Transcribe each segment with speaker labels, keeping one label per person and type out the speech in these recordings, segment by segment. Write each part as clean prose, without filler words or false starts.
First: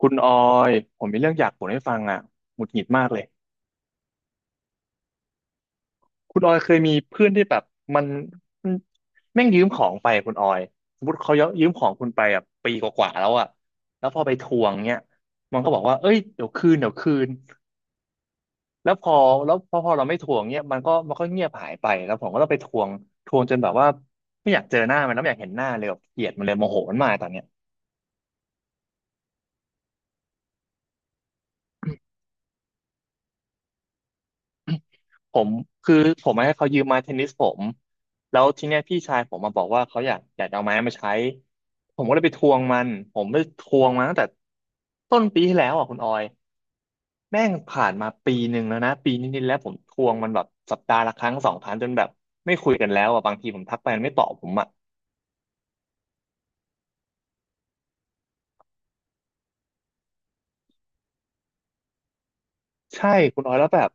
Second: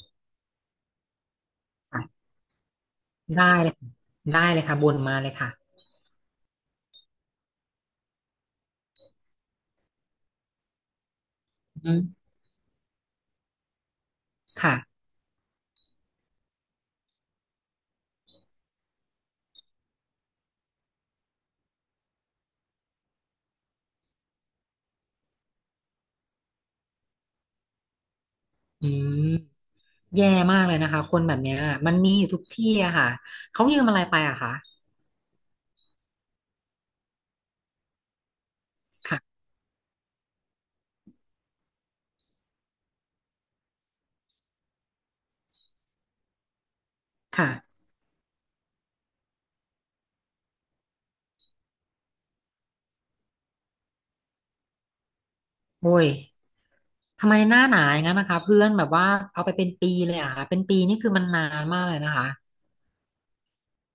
Speaker 1: คุณออยผมมีเรื่องอยากบ่นให้ฟัง
Speaker 2: ค่ะ
Speaker 1: อ่ะหงุดหงิดมากเลย
Speaker 2: ได้เลยค่ะได้เลยค่ะบ่นมาเลยค่ะ
Speaker 1: คุณออยเคยมีเพื่อนที่แบบมันมันแม่งยืมของไปคุณออยสมมติเขายืมขอ
Speaker 2: อื
Speaker 1: งคุณ
Speaker 2: ม
Speaker 1: ไปอ่ะปีกว่าๆแล้วอ่ะแล้วพอไปทวงเนี้
Speaker 2: ค่ะ
Speaker 1: ยมันก็บอกว่าเอ้ยเดี๋ยวคืนเดี๋ยวคืนแล้วพอแล้วพอพอเราไม่ทวงเนี้ยมันก็เงียบหายไปแล้วผมก็ต้องไปทวงทวงจนแบบว่าไม่อยากเจอหน้ามันแล้วไม่อยากเห็นหน้าเลยแบบเกลียดมันเลยโมโหมันมากตอนเนี้ย
Speaker 2: อืมแย่มากเลยนะคะคนแบบเนี้ยมันมีอยู่ทุกที่อะค่ะเขายืมอะไรไปอะคะ
Speaker 1: ผมคือผมให้เขายืมไม้เทนนิสผมแล้วทีเนี้ยพี่ชายผ
Speaker 2: ค่ะ
Speaker 1: มมาบอกว่าเขาอยากเอาไม้มาใช้ผมก็เลยไปทวงมันผมไปทวงมาตั้งแต่ต้นปีที่แล้วอ่ะคุณออยแม่ง
Speaker 2: ค่ะ
Speaker 1: ผ่านมาปีหนึ่งแล้วนะปีนิดๆแล้วผมทวงมันแบบสัปดาห์ละครั้งสองครั้งจนแบบไม่คุยกันแล้วอ่ะบางทีผมทักไปมันไม่ตอบผมอ่ะ
Speaker 2: โอ้ยทำไมหน้าหนาอย่างนั้นนะคะเพื่อนแบบว่าเอาไปเป็นปีเลยอะค่ะเป็นปีนี่คือมันนานมากเลยนะคะ
Speaker 1: ใช่คุณออยแล้วแบบ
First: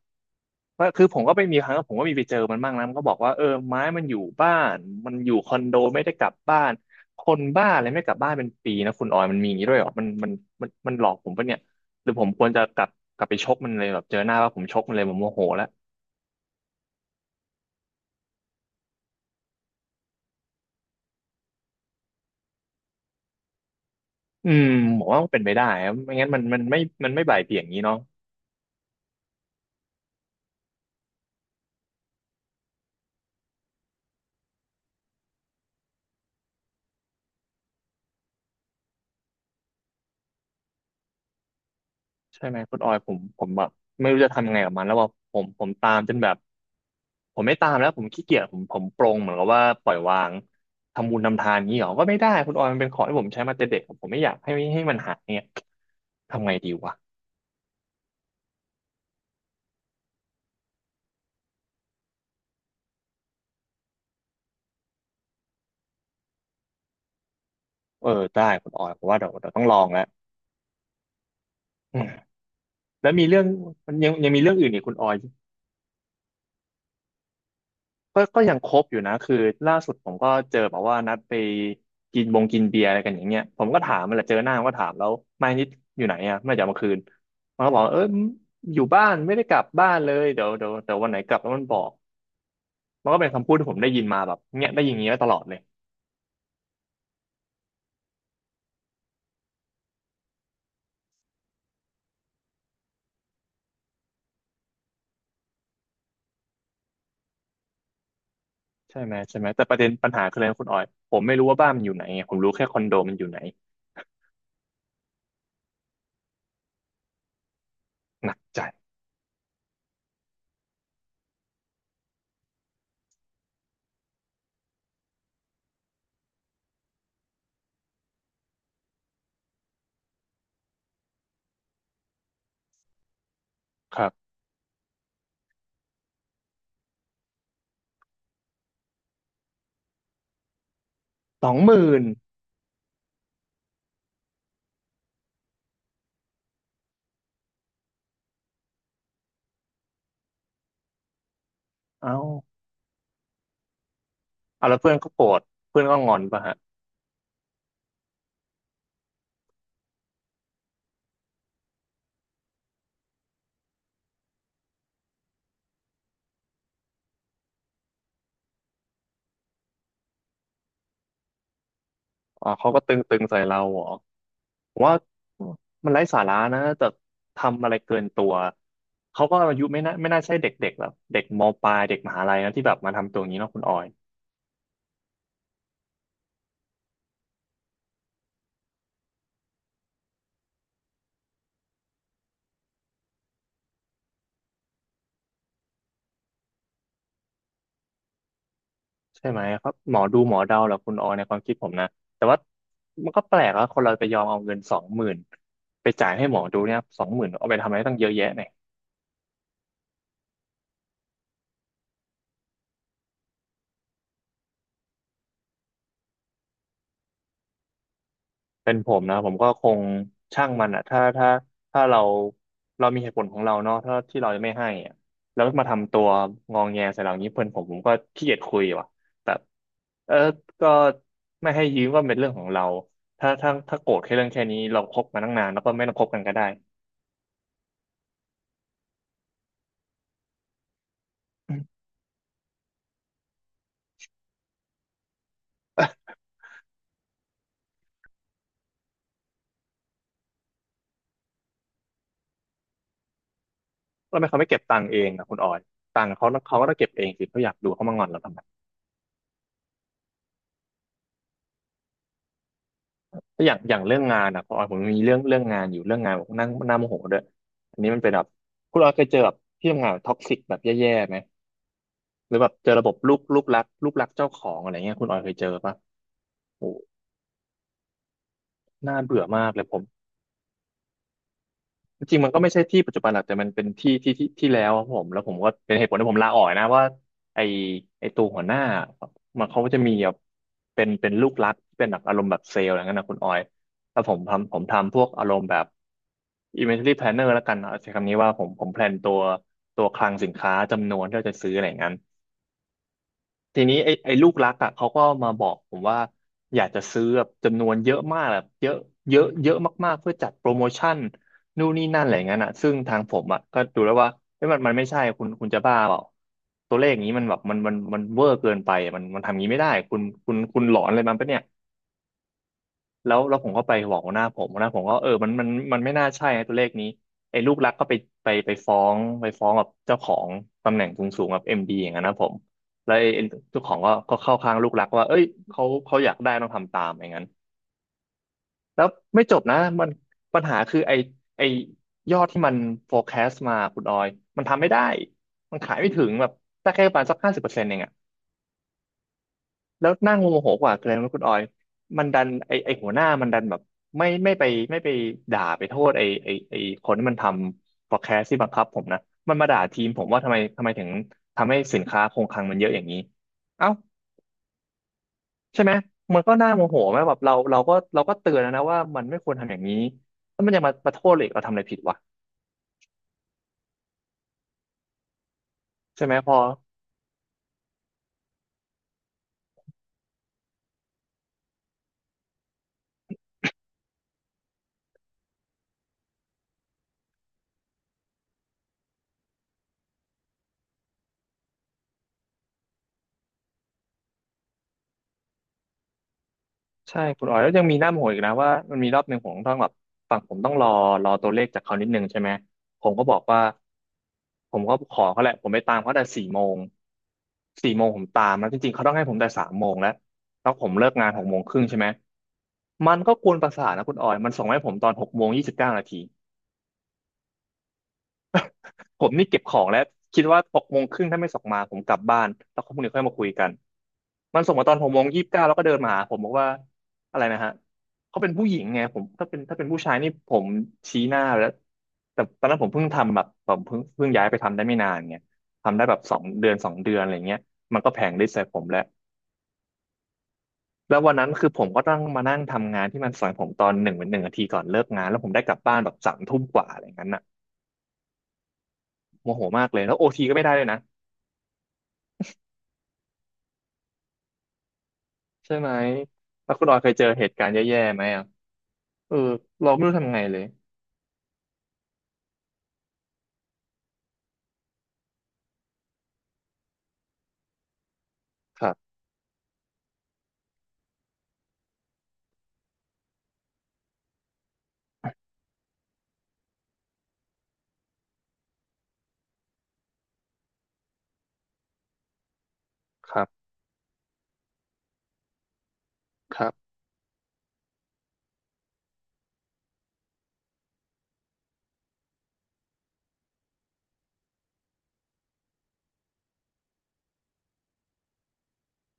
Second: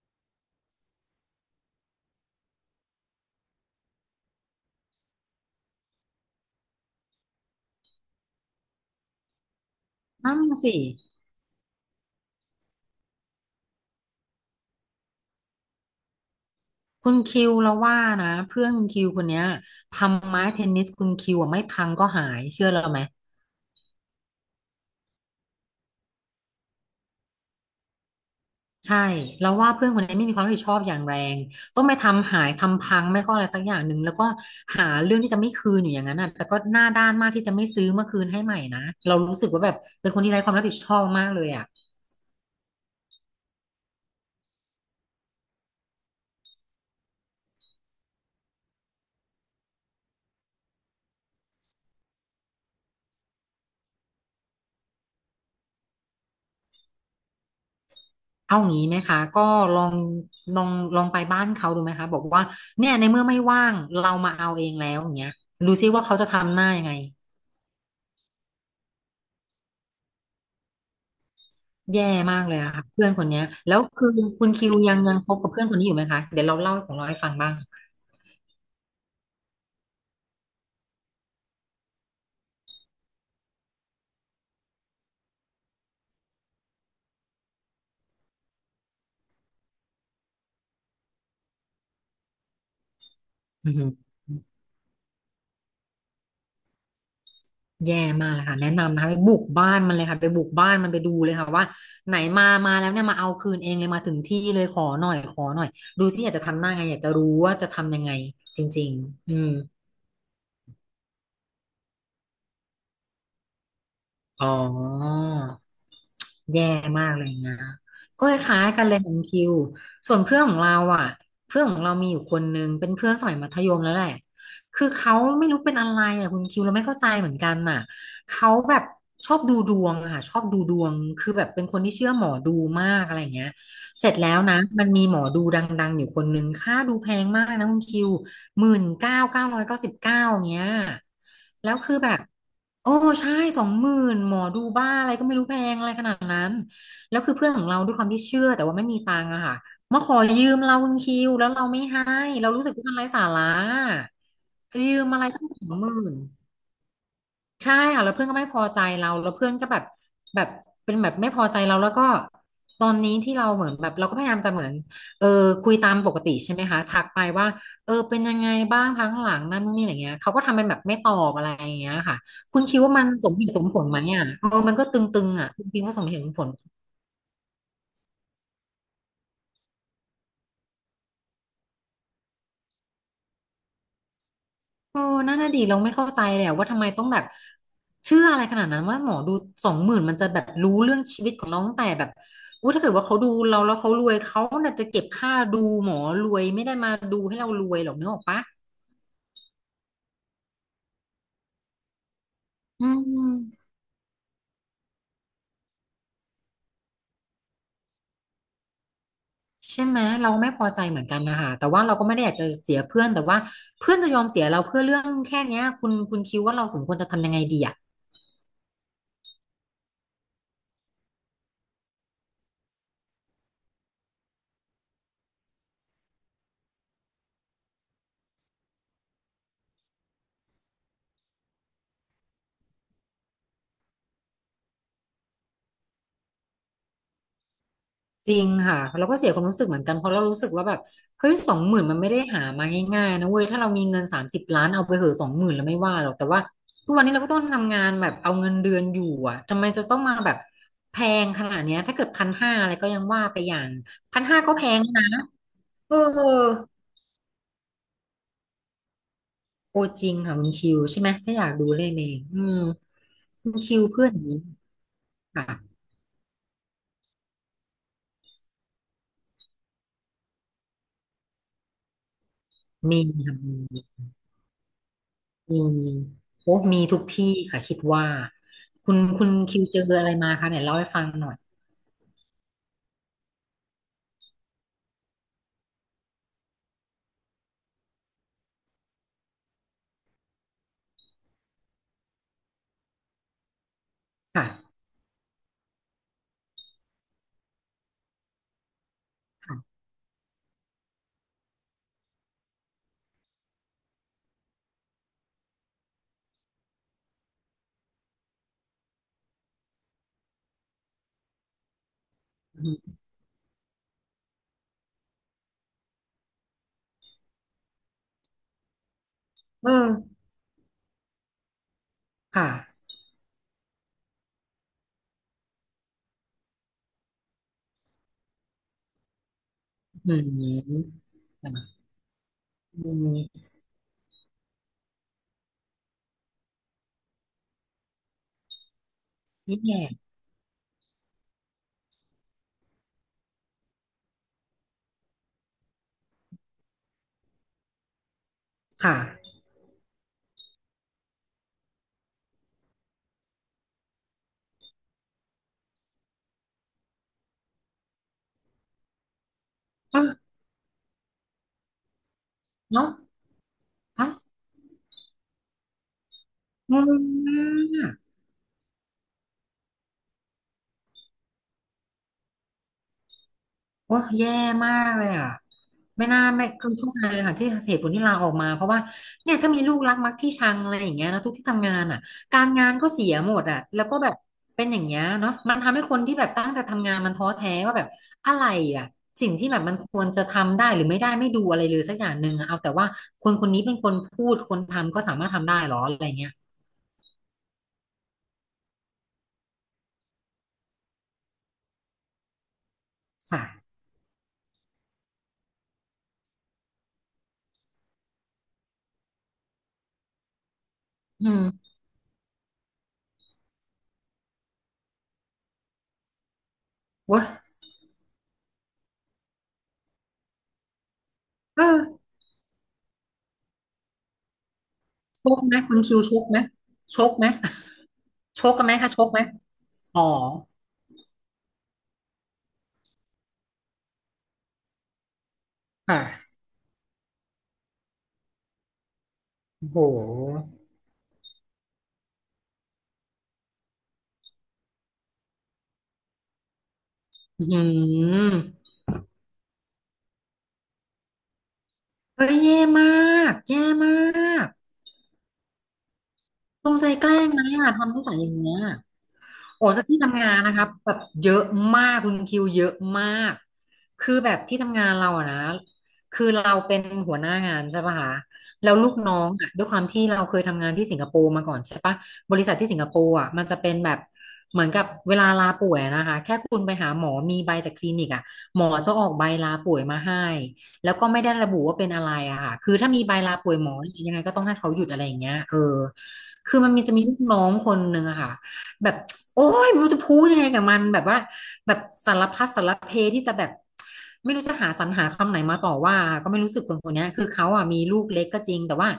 Speaker 1: ว่าคือผมก็ไปมีครั้งผมก็มีไปเจอมันบ้างนะมันก็บอกว่าเออไม้มันอยู่บ้านมันอยู่คอนโดไม่ได้กลับบ้านคนบ้าอะไรไม่กลับบ้านเป็นปีนะคุณออยมันมีอย่างนี้ด้วยเหรอมันมัน
Speaker 2: นั่น
Speaker 1: มัน
Speaker 2: สิ
Speaker 1: มันหลอกผมปะเนี่ยหรือผมควรจะกลับไปชกมันเลยแบบเจอหน้าว่าผมชกมันเลยผมโมโหแล้ว
Speaker 2: คุณคิวเราว่านะเพื่อนคุณคิวคนเนี้ยทำไม้เทนนิสคุณคิวอะไม่พังก็หายเชื่อเราไหม
Speaker 1: อืมผมว่ามันเป็นไปได้ครับไม่งั้นมันไม่บ่ายเบี่ยงอย่างนี้เนาะ
Speaker 2: ใช่เราวว่าเพื่อนคนนี้ไม่มีความรับผิดชอบอย่างแรงต้องไปทำหายทำพังไม่ก็อะไรสักอย่างหนึ่งแล้วก็หาเรื่องที่จะไม่คืนอยู่อย่างนั้นน่ะแต่ก็หน้าด้านมากที่จะไม่ซื้อมาคืนให้ใหม่นะเรารู้สึกว่าแบบเป็นคนที่ไร้ความรับผิดชอบมากเลยอ่ะ
Speaker 1: ใช่ไหมคุณออยผมแบบไม่รู้จะทำไงกับมันแล้วว่าผมตามจนแบบผมไม่ตามแล้วผมขี้เกียจผมปรงเหมือนกับว่าปล่อยวางทำบุญทำทานนี้หรอก็ไม่ได้คุณออยมันเป็นของที่ผมใช้มาแต่เด็กผมไม่อยากให้มันหายเนี่ยทำไงดีวะ
Speaker 2: เอางี้ไหมคะก็ลองลองลองไปบ้านเขาดูไหมคะบอกว่าเนี่ยในเมื่อไม่ว่างเรามาเอาเองแล้วอย่างเงี้ยดูซิว่าเขาจะทำหน้ายังไง
Speaker 1: เออได้คุณออยผมว่าเดี๋ยวต้องลองแล้วอื
Speaker 2: แย่
Speaker 1: ม
Speaker 2: มากเลยอะค่ะเพื่
Speaker 1: แล้
Speaker 2: อ
Speaker 1: ว
Speaker 2: นค
Speaker 1: มี
Speaker 2: น
Speaker 1: เรื่
Speaker 2: เนี้
Speaker 1: อ
Speaker 2: ย
Speaker 1: ง
Speaker 2: แล้ว
Speaker 1: มัน
Speaker 2: คื
Speaker 1: ยั
Speaker 2: อ
Speaker 1: งยังมี
Speaker 2: คุณ
Speaker 1: เรื่อง
Speaker 2: คิ
Speaker 1: อื่น
Speaker 2: ว
Speaker 1: อีกคุ
Speaker 2: ยั
Speaker 1: ณ
Speaker 2: ง
Speaker 1: ออ
Speaker 2: ยั
Speaker 1: ย
Speaker 2: งคบกับเพื่อนคนนี้อยู่ไหมคะเดี๋ยวเราเล่าของเราให้ฟังบ้าง
Speaker 1: ก็ยังคบอยู่นะคือล่าสุดผมก็เจอแบบว่านัดไปกินบงกินเบียร์อะไรกันอย่างเงี้ยผมก็ถามมันแหละเจอหน้ามันก็ถามแล้วไม่นิดอยู่ไหนอ่ะไม่จะเอามาคืนมันก็บอกเอออยู่บ้านไม่ได้กลับบ้านเลยเดี๋ยววันไหนกลับแล้วมันบอกมันก็เป็นคำพูดที่
Speaker 2: อื
Speaker 1: ผม
Speaker 2: อ
Speaker 1: ได้ยินมาแบบเนี้ยได้ยินอย่างเงี้ยตลอดเลย
Speaker 2: แย่มากเลยค่ะแนะนำนะคะไปบุกบ้านมันเลยค่ะไปบุกบ้านมันไปดูเลยค่ะว่าไหนมามาแล้วเนี่ยมาเอาคืนเองเลยมาถึงที่เลยขอหน่อยขอหน่อยดูที่อยากจะทำหน้าไงอยากจะรู้ว่าจะทำยังไงจริง
Speaker 1: ใช่ไหม
Speaker 2: ๆอื
Speaker 1: ใช่ไหม
Speaker 2: ม
Speaker 1: แต่ประเด็นปัญหาคืออะไรนะคุณออยผมไม่รู้ว่าบ้านมันอยู่ไหนไงผมรู้แค่คอนโดมันอยู่ไหน
Speaker 2: อ๋อ แย่มากอะไรอย่างเงี้ยก็
Speaker 1: หนั
Speaker 2: ค
Speaker 1: กใจ
Speaker 2: ล้ายๆกันเลยของคิวส่วนเพื่อนของเราอ่ะเพื่อนของเรามีอยู่คนนึงเป็นเพื่อนสมัยมัธยมแล้วแหละคือเขาไม่รู้เป็นอะไรอ่ะคุณคิวเราไม่เข้าใจเหมือนกันน่ะเขาแบบชอบดูดวงอะค่ะชอบดูดวงคือแบบเป็นคนที่เชื่อหมอดูมากอะไรอย่างเงี้ย
Speaker 1: ค
Speaker 2: เส
Speaker 1: รั
Speaker 2: ร็จแล้
Speaker 1: บ
Speaker 2: วนะ มันมีหมอดูดังๆอยู่คนนึงค่าดูแพงมากนะคุณคิว 19,999เงี้ย
Speaker 1: สองห
Speaker 2: แล้ว
Speaker 1: มื่
Speaker 2: คือ
Speaker 1: น
Speaker 2: แบบ โอ้ใช่20,000หมอดูบ้าอะไรก็ไม่รู้แพงอะไรขนาดนั้น แล้วคือเพื่อนของเราด้วยความที่เชื่อแต่ว่าไม่มีตังค์อะค่ะ มาขอยืมเราคุณคิวแล้วเราไม่ให้
Speaker 1: เอ้า
Speaker 2: เรารู้สึกว่ามันไร้สาระ
Speaker 1: เอาแล้วเพื่อน
Speaker 2: ยืม
Speaker 1: เขา
Speaker 2: อะ
Speaker 1: โก
Speaker 2: ไร
Speaker 1: รธ
Speaker 2: ตั้งสอง
Speaker 1: เพื่อ
Speaker 2: ห
Speaker 1: น
Speaker 2: มื่
Speaker 1: ก็ง
Speaker 2: น
Speaker 1: อนปะฮะ
Speaker 2: ใช่ค่ะแล้วเพื่อนก็ไม่พอใจเราแล้วเพื่อนก็แบบแบบเป็นแบบไม่พอใจเราแล้วก็ตอนนี้ที่เราเหมือนแบบเราก็พยายามจะเหมือนเออคุยตามปกติใช่ไหมคะทักไปว่าเออเป็นยังไงบ้างพักหลังนั่นนี่อะไรเงี้ยเขาก็ทำเป็นแบบไม่ตอบอะไรอย่างเงี้ยค่ะ
Speaker 1: อ๋อ
Speaker 2: คุณ
Speaker 1: เขา
Speaker 2: คิ
Speaker 1: ก็
Speaker 2: ด
Speaker 1: ต
Speaker 2: ว่ามัน
Speaker 1: ึง
Speaker 2: ส
Speaker 1: ๆ
Speaker 2: ม
Speaker 1: ใส่
Speaker 2: เหตุ
Speaker 1: เรา
Speaker 2: สมผ
Speaker 1: เหรอ
Speaker 2: ลไหมอ่ะเออมั
Speaker 1: ผ
Speaker 2: น
Speaker 1: ม
Speaker 2: ก็ต
Speaker 1: ว่า
Speaker 2: ึงๆอ่ะคุณคิด
Speaker 1: มัน
Speaker 2: ว่าส
Speaker 1: ไร้
Speaker 2: มเห
Speaker 1: สา
Speaker 2: ตุส
Speaker 1: ระ
Speaker 2: มผล
Speaker 1: นะแต่ทำอะไรเกินตัวเขาก็อายุไม่น่าใช่เด็กๆแบบเด็กมปลายเด็กมหาลัยนะที่แบบมาทำตัวอย่างนี้เนาะคุณออย
Speaker 2: โอ้นั่นน่ะดิเราไม่เข้าใจเลยอะว่าทำไมต้องแบบเชื่ออะไรขนาดนั้นว่าหมอดูสองหมื่นมันจะแบบรู้เรื่องชีวิตของน้องตั้งแต่แบบอู้ถ้าเกิดว่าเขาดูเราแล้วเขารวยเขาน่ะจะเก็บค่าดูหมอรวยไม่ได้มาดูให้เรารวยหรอกนึกออกปะ
Speaker 1: ใช่ไหมครับหมอดูหมอเดาแหละคุณออยในความคิดผมนะแต่ว่า
Speaker 2: อื
Speaker 1: มันก็แปลกว่า
Speaker 2: ม
Speaker 1: คนเราไปยอมเอาเงินสองหมื่นไปจ่ายให้หมอดูเนี่ยสองหมื่นเอาไปทำอะไรตั้งเยอะแยะนย
Speaker 2: ใช่ไหมเราไม่พอใจเหมือนกันนะคะแต่ว่าเราก็ไม่ได้อยากจะเสียเพื่อนแต่ว่าเพื่อนจะยอมเสียเราเพื่อเรื่องแค่เนี้ยคุณคิดว่าเราสมควรจะทำยังไงดีอะ
Speaker 1: เป็นผมนะผมก็คงช่างมันอ่ะถ้าเรามีเหตุผลของเราเนาะถ้าที่เราไม่ให้อะแล้วมาทำตัวงองแงใส่เราอย่างนี้เพื่อนผมผมก็ขี้เกียจคุยว่ะแบบเออก็ไม่ให้ยืมก็เป็นเรื่องของเราถ้าโกรธแค่เรื่องแค่นี้เราคบมาตั้งนานแล้วก็ไม่ต้องคบกันก็ได้
Speaker 2: จริงค่ะเราก็เสียความรู้สึกเหมือนกันเพราะเรารู้สึกว่าแบบเฮ้ยสองห มื่นมันไม่ได้หามาง่ายๆนะเว้ยถ้าเรามีเงิน30,000,000เอาไปเหอะสองหมื่นแล้วไม่ว่าหรอกแต่ว่าทุกวันนี้เราก็ต้องทำงานแบบเอาเงินเดือนอยู่อ่ะทำไมจะต้องมาแบบแพงขนาดเนี้ยถ้าเกิดพันห้าอะไรก็ยังว่าไปอย่าง
Speaker 1: แล้วทำ
Speaker 2: พัน
Speaker 1: ไม
Speaker 2: ห้า
Speaker 1: เขาไม่
Speaker 2: ก็
Speaker 1: เก็บ
Speaker 2: แพ
Speaker 1: ตั
Speaker 2: ง
Speaker 1: งค์เอ
Speaker 2: นะ
Speaker 1: งอ่ะคุณออย
Speaker 2: เออ
Speaker 1: ตังค์เขาก็ต้องเก็บเองสิเขาอยากดูเขามางอนเราทำไม
Speaker 2: โอจริงค่ะคุณคิวใช่ไหมถ้าอยากดูเล่นเองอืม
Speaker 1: ก็
Speaker 2: คุ
Speaker 1: อย่า
Speaker 2: ณ
Speaker 1: งอ
Speaker 2: คิ
Speaker 1: ย่าง
Speaker 2: ว
Speaker 1: เรื่อง
Speaker 2: เพื่อนอ
Speaker 1: งา
Speaker 2: ย่าง
Speaker 1: น
Speaker 2: นี้
Speaker 1: อ่ะพอออยผมมีเรื่อง
Speaker 2: ค่ะ
Speaker 1: งานอยู่เรื่องงานผมนั่งหน้าโมโหด้วยอันนี้มันเป็นแบบคุณออยเคยเจอแบบที่ทำงานท็อกซิกแบบแย่ๆไหมหรือแบบเจอระบบ
Speaker 2: มี
Speaker 1: ลูก
Speaker 2: ค่ะ
Speaker 1: ลูก
Speaker 2: ม
Speaker 1: รัก
Speaker 2: ี
Speaker 1: ลูกรักเจ้าของอะไรเงี้ยคุณออยเคยเจอ
Speaker 2: มี
Speaker 1: ปะ
Speaker 2: โอ้
Speaker 1: โอ้
Speaker 2: มีทุกที่ค่ะคิดว่าคุ
Speaker 1: น่า
Speaker 2: ณ
Speaker 1: เบื่อ
Speaker 2: คุณ
Speaker 1: มาก
Speaker 2: คิ
Speaker 1: เล
Speaker 2: ว
Speaker 1: ยผ
Speaker 2: เจ
Speaker 1: ม
Speaker 2: ออะไรมาคะเนี่ยเล่าให้ฟังหน่อย
Speaker 1: จริงๆมันก็ไม่ใช่ที่ปัจจุบันหรอกแต่มันเป็นที่ที่แล้วครับผมแล้วผมก็เป็นเหตุผลที่ผมลาออกนะว่าไอไอตัวหัวหน้ามันเขาก็จะมีแบบเป็นลูกรักเป็นแบบอารมณ์แบบเซลล์อะไรเงี้ยนะคุณออยแล้วผมทำผม
Speaker 2: ค่ะ
Speaker 1: ทำพวกอารมณ์แบบ inventory planner แล้วกันเอาใช้คำนี้ว่าผมแพลนตัว
Speaker 2: ค่ะ
Speaker 1: ตัวคลังสินค้าจำนวนที่เราจะซื้ออะไรอย่างนั้น ทีนี้ไอ้ลูกรักอ่ะเขาก็มาบอกผมว่าอยากจะซื้อแบบจำนวนเยอะมากแบบเยอะเยอะเยอะมากๆเพื่อจัดโปรโมชั่นนู่นนี่นั่นอะไรอย่างนั้นอ่ะ
Speaker 2: อื
Speaker 1: ซึ่งทา
Speaker 2: ม
Speaker 1: งผมอ่ะก็ดูแล้วว่าเอ้ยมันไม่ใช่คุณจะบ้าเปล่าตัวเลขอย่างนี้มันแบบมันเวอร์เกินไปอะมันทำอย่างนี้ไม่
Speaker 2: เอ
Speaker 1: ได้
Speaker 2: อ
Speaker 1: คุณหลอนอะไรมันปะเนี่ย
Speaker 2: ค่ะ
Speaker 1: แล้วผมก็ไปบอกหัวหน้าผมหัวหน้าผมก็เออมันไม่น่าใช่นะตัวเลขนี้ไอ้ลูกรักก็ไปฟ้องกับเจ้าข
Speaker 2: อื
Speaker 1: อ
Speaker 2: ม
Speaker 1: งตำแหน่ง
Speaker 2: อ
Speaker 1: สูงสูงกับเอ็มดีอย่างนั้นนะผม
Speaker 2: ื
Speaker 1: แล้วไอ้
Speaker 2: ม
Speaker 1: เจ้าของก็เข้าข้างลูกรักว่าเอ้ยเขาอยากได้ต้องทำตามอย่างนั้นแล้วไม่จบนะ
Speaker 2: นี่แง่
Speaker 1: มันปัญหาคือไอ้ยอดที่มัน forecast มาคุณออยมันทำไม่ได้มันขายไม่ถึงแบบได้แค่ประมาณสัก50%เอง
Speaker 2: ค่ะ
Speaker 1: แล้วนั่งโมโหกว่าคืออะไรรู้ไหมคุณออยมันดันไอหัวหน้ามันดันแบบไม่ไม่ไปไม่ไปด่าไปโทษไอคนที่มันทำ podcast ที่บังคับผมนะมันมาด่าทีมผ
Speaker 2: อ้า
Speaker 1: ม
Speaker 2: ว
Speaker 1: ว่าทำไมถึงทำให้สินค้าคงคลังมันเยอะอย่าง
Speaker 2: เนาะ
Speaker 1: นี้เอ้า
Speaker 2: อ้าว
Speaker 1: ใช่ไหมมันก็น่าโม
Speaker 2: ง
Speaker 1: โหไหม
Speaker 2: ง
Speaker 1: แบบเราเราก็
Speaker 2: มา
Speaker 1: เรา
Speaker 2: ก
Speaker 1: ก็เตือนแล้วนะว่ามันไม่ควรทำอย่างนี้แล้วมันยังมาโทษเลยเราทำอะไรผิดวะ
Speaker 2: โอ้ยแย่มากเลยอ่ะ
Speaker 1: ใช่
Speaker 2: ไม่
Speaker 1: ไหม
Speaker 2: น่า
Speaker 1: พอ
Speaker 2: ไม่คือเข้าใจเลยค่ะที่เหตุผลที่ลาออกมาเพราะว่าเนี่ยถ้ามีลูกรักมักที่ชังอะไรอย่างเงี้ยนะทุกที่ทำงานอ่ะการงานก็เสียหมดอ่ะแล้วก็แบบเป็นอย่างเงี้ยเนาะมันทำให้คนที่แบบตั้งใจทำงานมันท้อแท้ว่าแบบอะไรอ่ะสิ่งที่แบบมันควรจะทำได้หรือไม่ได้ไม่ดูอะไรเลยสักอย่างหนึ่งอะเอาแต่ว่าคนคนนี้เป็นคนพูดคนทำก็สามารถทำได้หรออะไรเงี้ย
Speaker 1: ใช่คุณอ๋อยแล้วยังมีหน้าโมโหอีกนะว่ามันมีรอบหนึ่งผมต้องแบบฝั่งผมต้องรอตัวเลขจากเขานิดนึงใช่ไหมผมก็บอกว่า
Speaker 2: ค่ะ
Speaker 1: ผมก็ขอเขาแหละผมไปตามเขาแต่สี่โมงสี่โมงผมตามแล้วจริงๆเขาต้องให้ผมแต่3 โมงแล้วแล้วผมเลิกงานหก
Speaker 2: อื
Speaker 1: โมงครึ่ง
Speaker 2: ม
Speaker 1: ใช่ไหมมันก็กวนประสาทนะคุณออยมันส่งมาให้ผมตอนหกโมงยี่สิบเก้านาที
Speaker 2: เว้ย
Speaker 1: ผมนี่เก็บของแล้วคิดว่า6 โมงครึ่งถ้าไม่ส่งมา
Speaker 2: เอ
Speaker 1: ผมกลับ
Speaker 2: อ
Speaker 1: บ้านแล้วพรุ่งนี้ค่อยมาคุยกันมันส่งมาตอนหกโมงยี่
Speaker 2: ช
Speaker 1: สิบ
Speaker 2: ก
Speaker 1: เก้า
Speaker 2: ไห
Speaker 1: แล้
Speaker 2: ม
Speaker 1: วก็เดิ
Speaker 2: คุ
Speaker 1: น
Speaker 2: ณ
Speaker 1: มา
Speaker 2: คิว
Speaker 1: หาผ
Speaker 2: ช
Speaker 1: ม
Speaker 2: ก
Speaker 1: บอก
Speaker 2: ไหม
Speaker 1: ว่า
Speaker 2: ชก
Speaker 1: อะไร
Speaker 2: ไหม
Speaker 1: นะฮะเขาเป็น
Speaker 2: ช
Speaker 1: ผู้ห
Speaker 2: ก
Speaker 1: ญิ
Speaker 2: กั
Speaker 1: ง
Speaker 2: นไหม
Speaker 1: ไง
Speaker 2: คะ
Speaker 1: ผ
Speaker 2: ช
Speaker 1: ม
Speaker 2: กไหม
Speaker 1: ถ้าเป็นผู้ชาย
Speaker 2: อ๋อ
Speaker 1: นี่ผมชี้หน้าไปแล้วแต่ตอนนั้นผมเพิ่งทำแบบผมเพิ่งย้ายไปทำได้ไม่นานไงทำได้แบบสอง
Speaker 2: ค่ะ
Speaker 1: เดือนสองเดือนอะไรเงี้ยมันก็แผลงฤทธิ์ใส่ผมแล้ว
Speaker 2: โห
Speaker 1: แล้ววันนั้นคือผมก็ต้องมานั่งทำงานที่มันสอนผมตอนหนึ่งเป็นหนึ่งนาทีก่อนเลิกงานแล้วผมได้กลับบ้านแบบ3 ทุ่มกว่าอะไรอย่างนั้นน่ะ
Speaker 2: อืม
Speaker 1: โมโหมากเลยแล้วโอทีก็ไม่ได้เลยนะ
Speaker 2: ก็แย่มากแย่มาก
Speaker 1: ใช่ไหม แล้วคุ
Speaker 2: จ
Speaker 1: ณออ
Speaker 2: ง
Speaker 1: ย
Speaker 2: ใจ
Speaker 1: เคยเจ
Speaker 2: แก
Speaker 1: อ
Speaker 2: ล้
Speaker 1: เห
Speaker 2: ง
Speaker 1: ตุ
Speaker 2: ไหม
Speaker 1: การณ์
Speaker 2: อ่ะ
Speaker 1: แย่ๆ
Speaker 2: ทำนิ
Speaker 1: ไหม
Speaker 2: สัย
Speaker 1: อ่ะ
Speaker 2: อย่างเงี้ย
Speaker 1: เออ
Speaker 2: โอ้
Speaker 1: เราไม่
Speaker 2: แต่
Speaker 1: รู้
Speaker 2: ที่
Speaker 1: ทำไง
Speaker 2: ทำงา
Speaker 1: เล
Speaker 2: น
Speaker 1: ย
Speaker 2: นะครับแบบเยอะมากคุณคิวเยอะมากคือแบบที่ทำงานเราอะนะคือเราเป็นหัวหน้างานใช่ปะคะ
Speaker 1: ค
Speaker 2: แล้
Speaker 1: รั
Speaker 2: วลู
Speaker 1: บ
Speaker 2: กน้องอะด้วยความที่เราเคยทำงานที่สิงคโปร์มาก่อนใช่ปะบริษัทที่สิงคโปร์อะมันจะเป็นแบบเหมือนกับเวลาลาป่วยอะนะคะแค่คุณไปหาหมอมีใบจากคลินิกอะหมอจะออกใบลาป่วยมาให้แล้วก็ไม่ได้ระบุว่าเป็นอะไรอะค่ะคือถ้ามีใบ
Speaker 1: ครับ
Speaker 2: ลาป่วยหมอยังไงก็ต้องให้เขาหยุดอะไรอย่างเงี้ยเออ
Speaker 1: ครั
Speaker 2: คือ
Speaker 1: บ
Speaker 2: มันมีจะมีลูกน้องคนหนึ่งอะค่ะ แบบโอ้ยไม่รู้จะพูดยังไงกับมันแบบว่าแบบสารพัดสารเพที่จะแบบไม่รู้จะสรรหาคำไหนมาต่อว่าก็ไม่รู้สึกคนคนเนี้ยคือเขาอ่ะมีลูกเล็กก็จริงแต่ว่า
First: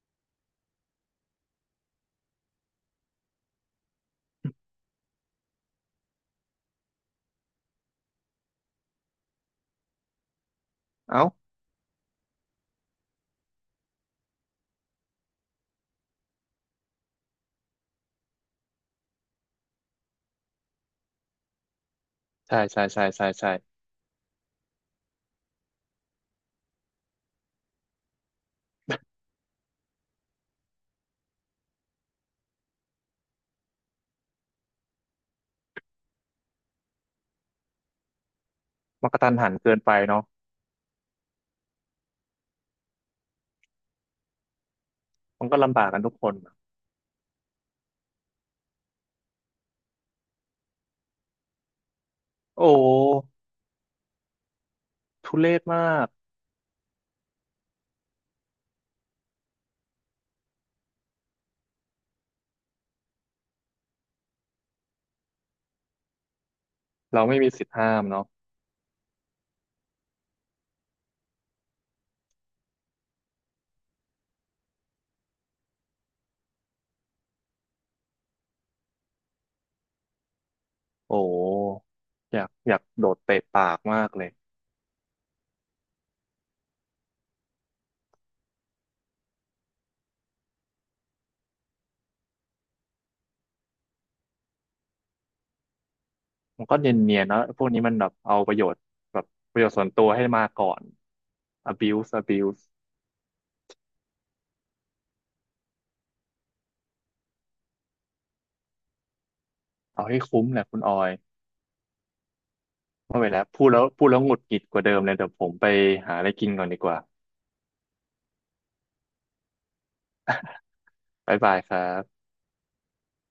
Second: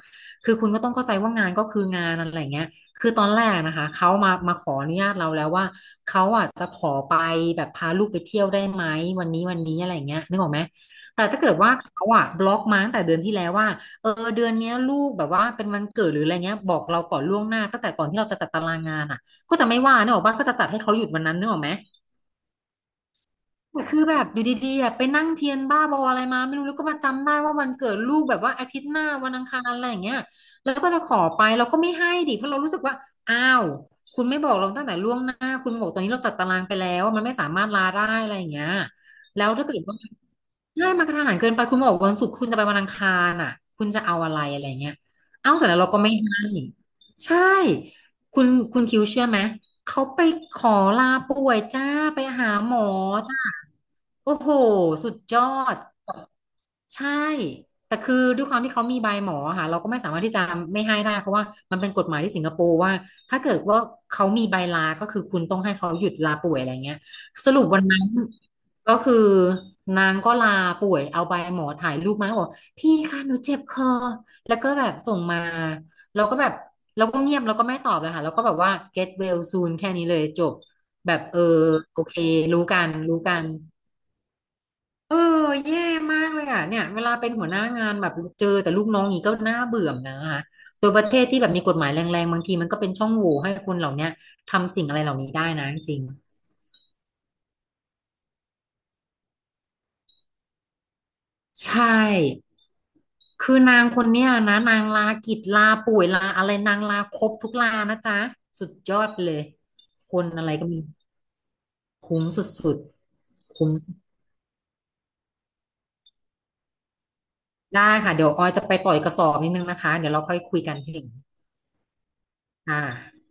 Speaker 2: คือคุณก็ต้องเข้าใจว่างานก็คืองานอะไรเงี้ยคือตอนแรกนะคะเขามาขออนุญาตเราแล้วว่าเขาอ่ะจะขอไปแบบพาลูกไปเที่ยวได้ไหมวันนี้อะไรเงี้ยนึกออกไหม
Speaker 1: เอ้า
Speaker 2: แต่ถ้าเกิดว่าเขาอ่ะบล็อกมาตั้งแต่เดือนที่แล้วว่าเออเดือนเนี้ยลูกแบบว่าเป็นวันเกิดหรืออะไรเงี้ยบอกเราก่อนล่วงหน้าตั้งแต่ก่อนที่เราจะจัดตารางงานอ่ะ ก็จะไม่ว่าเนกออกปะว่าก็จะจัดให้เขาหยุดวันนั้นเนกออกไหม
Speaker 1: ใช่ใช่ใช่ใช่ใช่
Speaker 2: แต่คือแบบอยู่ดีๆอะไปนั่งเทียนบ้าบออะไรมาไม่รู้แล้วก็มาจำได้ว่าวันเกิดลูกแบบว่าอาทิตย์หน้าวันอังคารอะไรอย่างเงี้ยแล้วก็จะขอไปเราก็ไม่ให้ดิเพราะเรารู้สึกว่าอ้าวคุณไม่บอกเราตั้งแต่ล่วงหน้าคุณมาบอกตอนนี้เราจัดตารางไปแล้วมันไม่สามารถลาได้อะไรอย่างเงี้ย
Speaker 1: มันกระทัน
Speaker 2: แล้
Speaker 1: หั
Speaker 2: ว
Speaker 1: น
Speaker 2: ถ้า
Speaker 1: เกิ
Speaker 2: เกิ
Speaker 1: น
Speaker 2: ด
Speaker 1: ไป
Speaker 2: ว่า
Speaker 1: เนาะ
Speaker 2: ใช้ามากระทันหันเกินไปคุณบอกวันศุกร์คุณจะไปวันอังคารอ่ะคุณจะเอาอะไรอะไรเงี้ย
Speaker 1: มัน
Speaker 2: เอา
Speaker 1: ก็
Speaker 2: เสร็จ
Speaker 1: ลำ
Speaker 2: แล้ว
Speaker 1: บาก
Speaker 2: เรา
Speaker 1: กั
Speaker 2: ก็
Speaker 1: นทุ
Speaker 2: ไม่
Speaker 1: กคน
Speaker 2: ให้
Speaker 1: อะ
Speaker 2: ใช่คุณคุณคิวเชื่อไหมเขาไปขอลาป่วยจ้าไปหา
Speaker 1: โอ
Speaker 2: หมอ
Speaker 1: ้
Speaker 2: จ้าโอ้โหสุด
Speaker 1: ทุ
Speaker 2: ยอ
Speaker 1: เรศ
Speaker 2: ด
Speaker 1: มาก
Speaker 2: ใช่แต่คือด้วยความที่เขามีใบหมอค่ะเราก็ไม่สามารถที่จะไม่ให้ได้เพราะว่ามันเป็นกฎหมายที่สิงคโปร์ว่าถ้าเกิดว่าเขามีใบลาก็คือคุณต้องให้เขาหยุดลาป่วยอะไรเงี้ย
Speaker 1: เราไม่
Speaker 2: ส
Speaker 1: มี
Speaker 2: รุ
Speaker 1: สิ
Speaker 2: ป
Speaker 1: ทธิ์
Speaker 2: วัน
Speaker 1: ห้า
Speaker 2: นั้
Speaker 1: ม
Speaker 2: น
Speaker 1: เนาะ
Speaker 2: ก็คือนางก็ลาป่วยเอาใบหมอถ่ายรูปมาแล้วบอกพี่คะหนูเจ็บคอแล้วก็แบบส่งมาเราก็แบบเราก็เงียบเราก็ไม่ตอบเลยค่ะแล้วก็แบบว่า get well soon แค่นี้เลยจบแบ
Speaker 1: โอ้
Speaker 2: บเออโอเค
Speaker 1: อยาก
Speaker 2: รู้
Speaker 1: อยา
Speaker 2: กั
Speaker 1: ก
Speaker 2: น
Speaker 1: โดด
Speaker 2: รู้กั
Speaker 1: เตะ
Speaker 2: น
Speaker 1: ปากมากเลย
Speaker 2: เออแย่มากเลยอ่ะเนี่ยเวลาเป็นหัวหน้างานแบบเจอแต่ลูกน้องอย่างนี้ก็น่าเบื่อนะคะตัวประเทศที่แบบมีกฎหมายแรงๆบางทีมันก็เป็นช่องโหว่ให้คนเหล่าเนี้ยทำสิ่งอะไรเหล่านี้ได้นะจริง
Speaker 1: มันก็เนียนๆนะพวกนี้มันแบบเอาประโยชน์แบบประโยชน์ส่วนตัวให้มาก่อน
Speaker 2: ๆใช่
Speaker 1: abuse abuse
Speaker 2: คือนางคนเนี้ยนะนางลากิจลาป่วยลาอะไรนางลาครบทุกลานะจ๊ะสุดยอดไปเลย
Speaker 1: เอา
Speaker 2: ค
Speaker 1: ให้
Speaker 2: น
Speaker 1: คุ้
Speaker 2: อะ
Speaker 1: ม
Speaker 2: ไร
Speaker 1: แหละ
Speaker 2: ก็
Speaker 1: คุ
Speaker 2: ไมี
Speaker 1: ณออย
Speaker 2: คุ้มสุด
Speaker 1: ไม่ไหวแล้ว
Speaker 2: ๆ
Speaker 1: พูด
Speaker 2: คุ้ม
Speaker 1: แล้วพูดแล้วหงุดหงิดกว่าเดิมเลยเดี๋ยวผมไปหาอะไรกินก่อนดีกว่า
Speaker 2: ได้ค่ะเดี๋ยวออยจะไปปล่อยกระสอบนิดนึงนะคะเดี๋ยวเราค่อยคุยกันทีหลัง
Speaker 1: บ๊ายบายครบ
Speaker 2: ค่ะ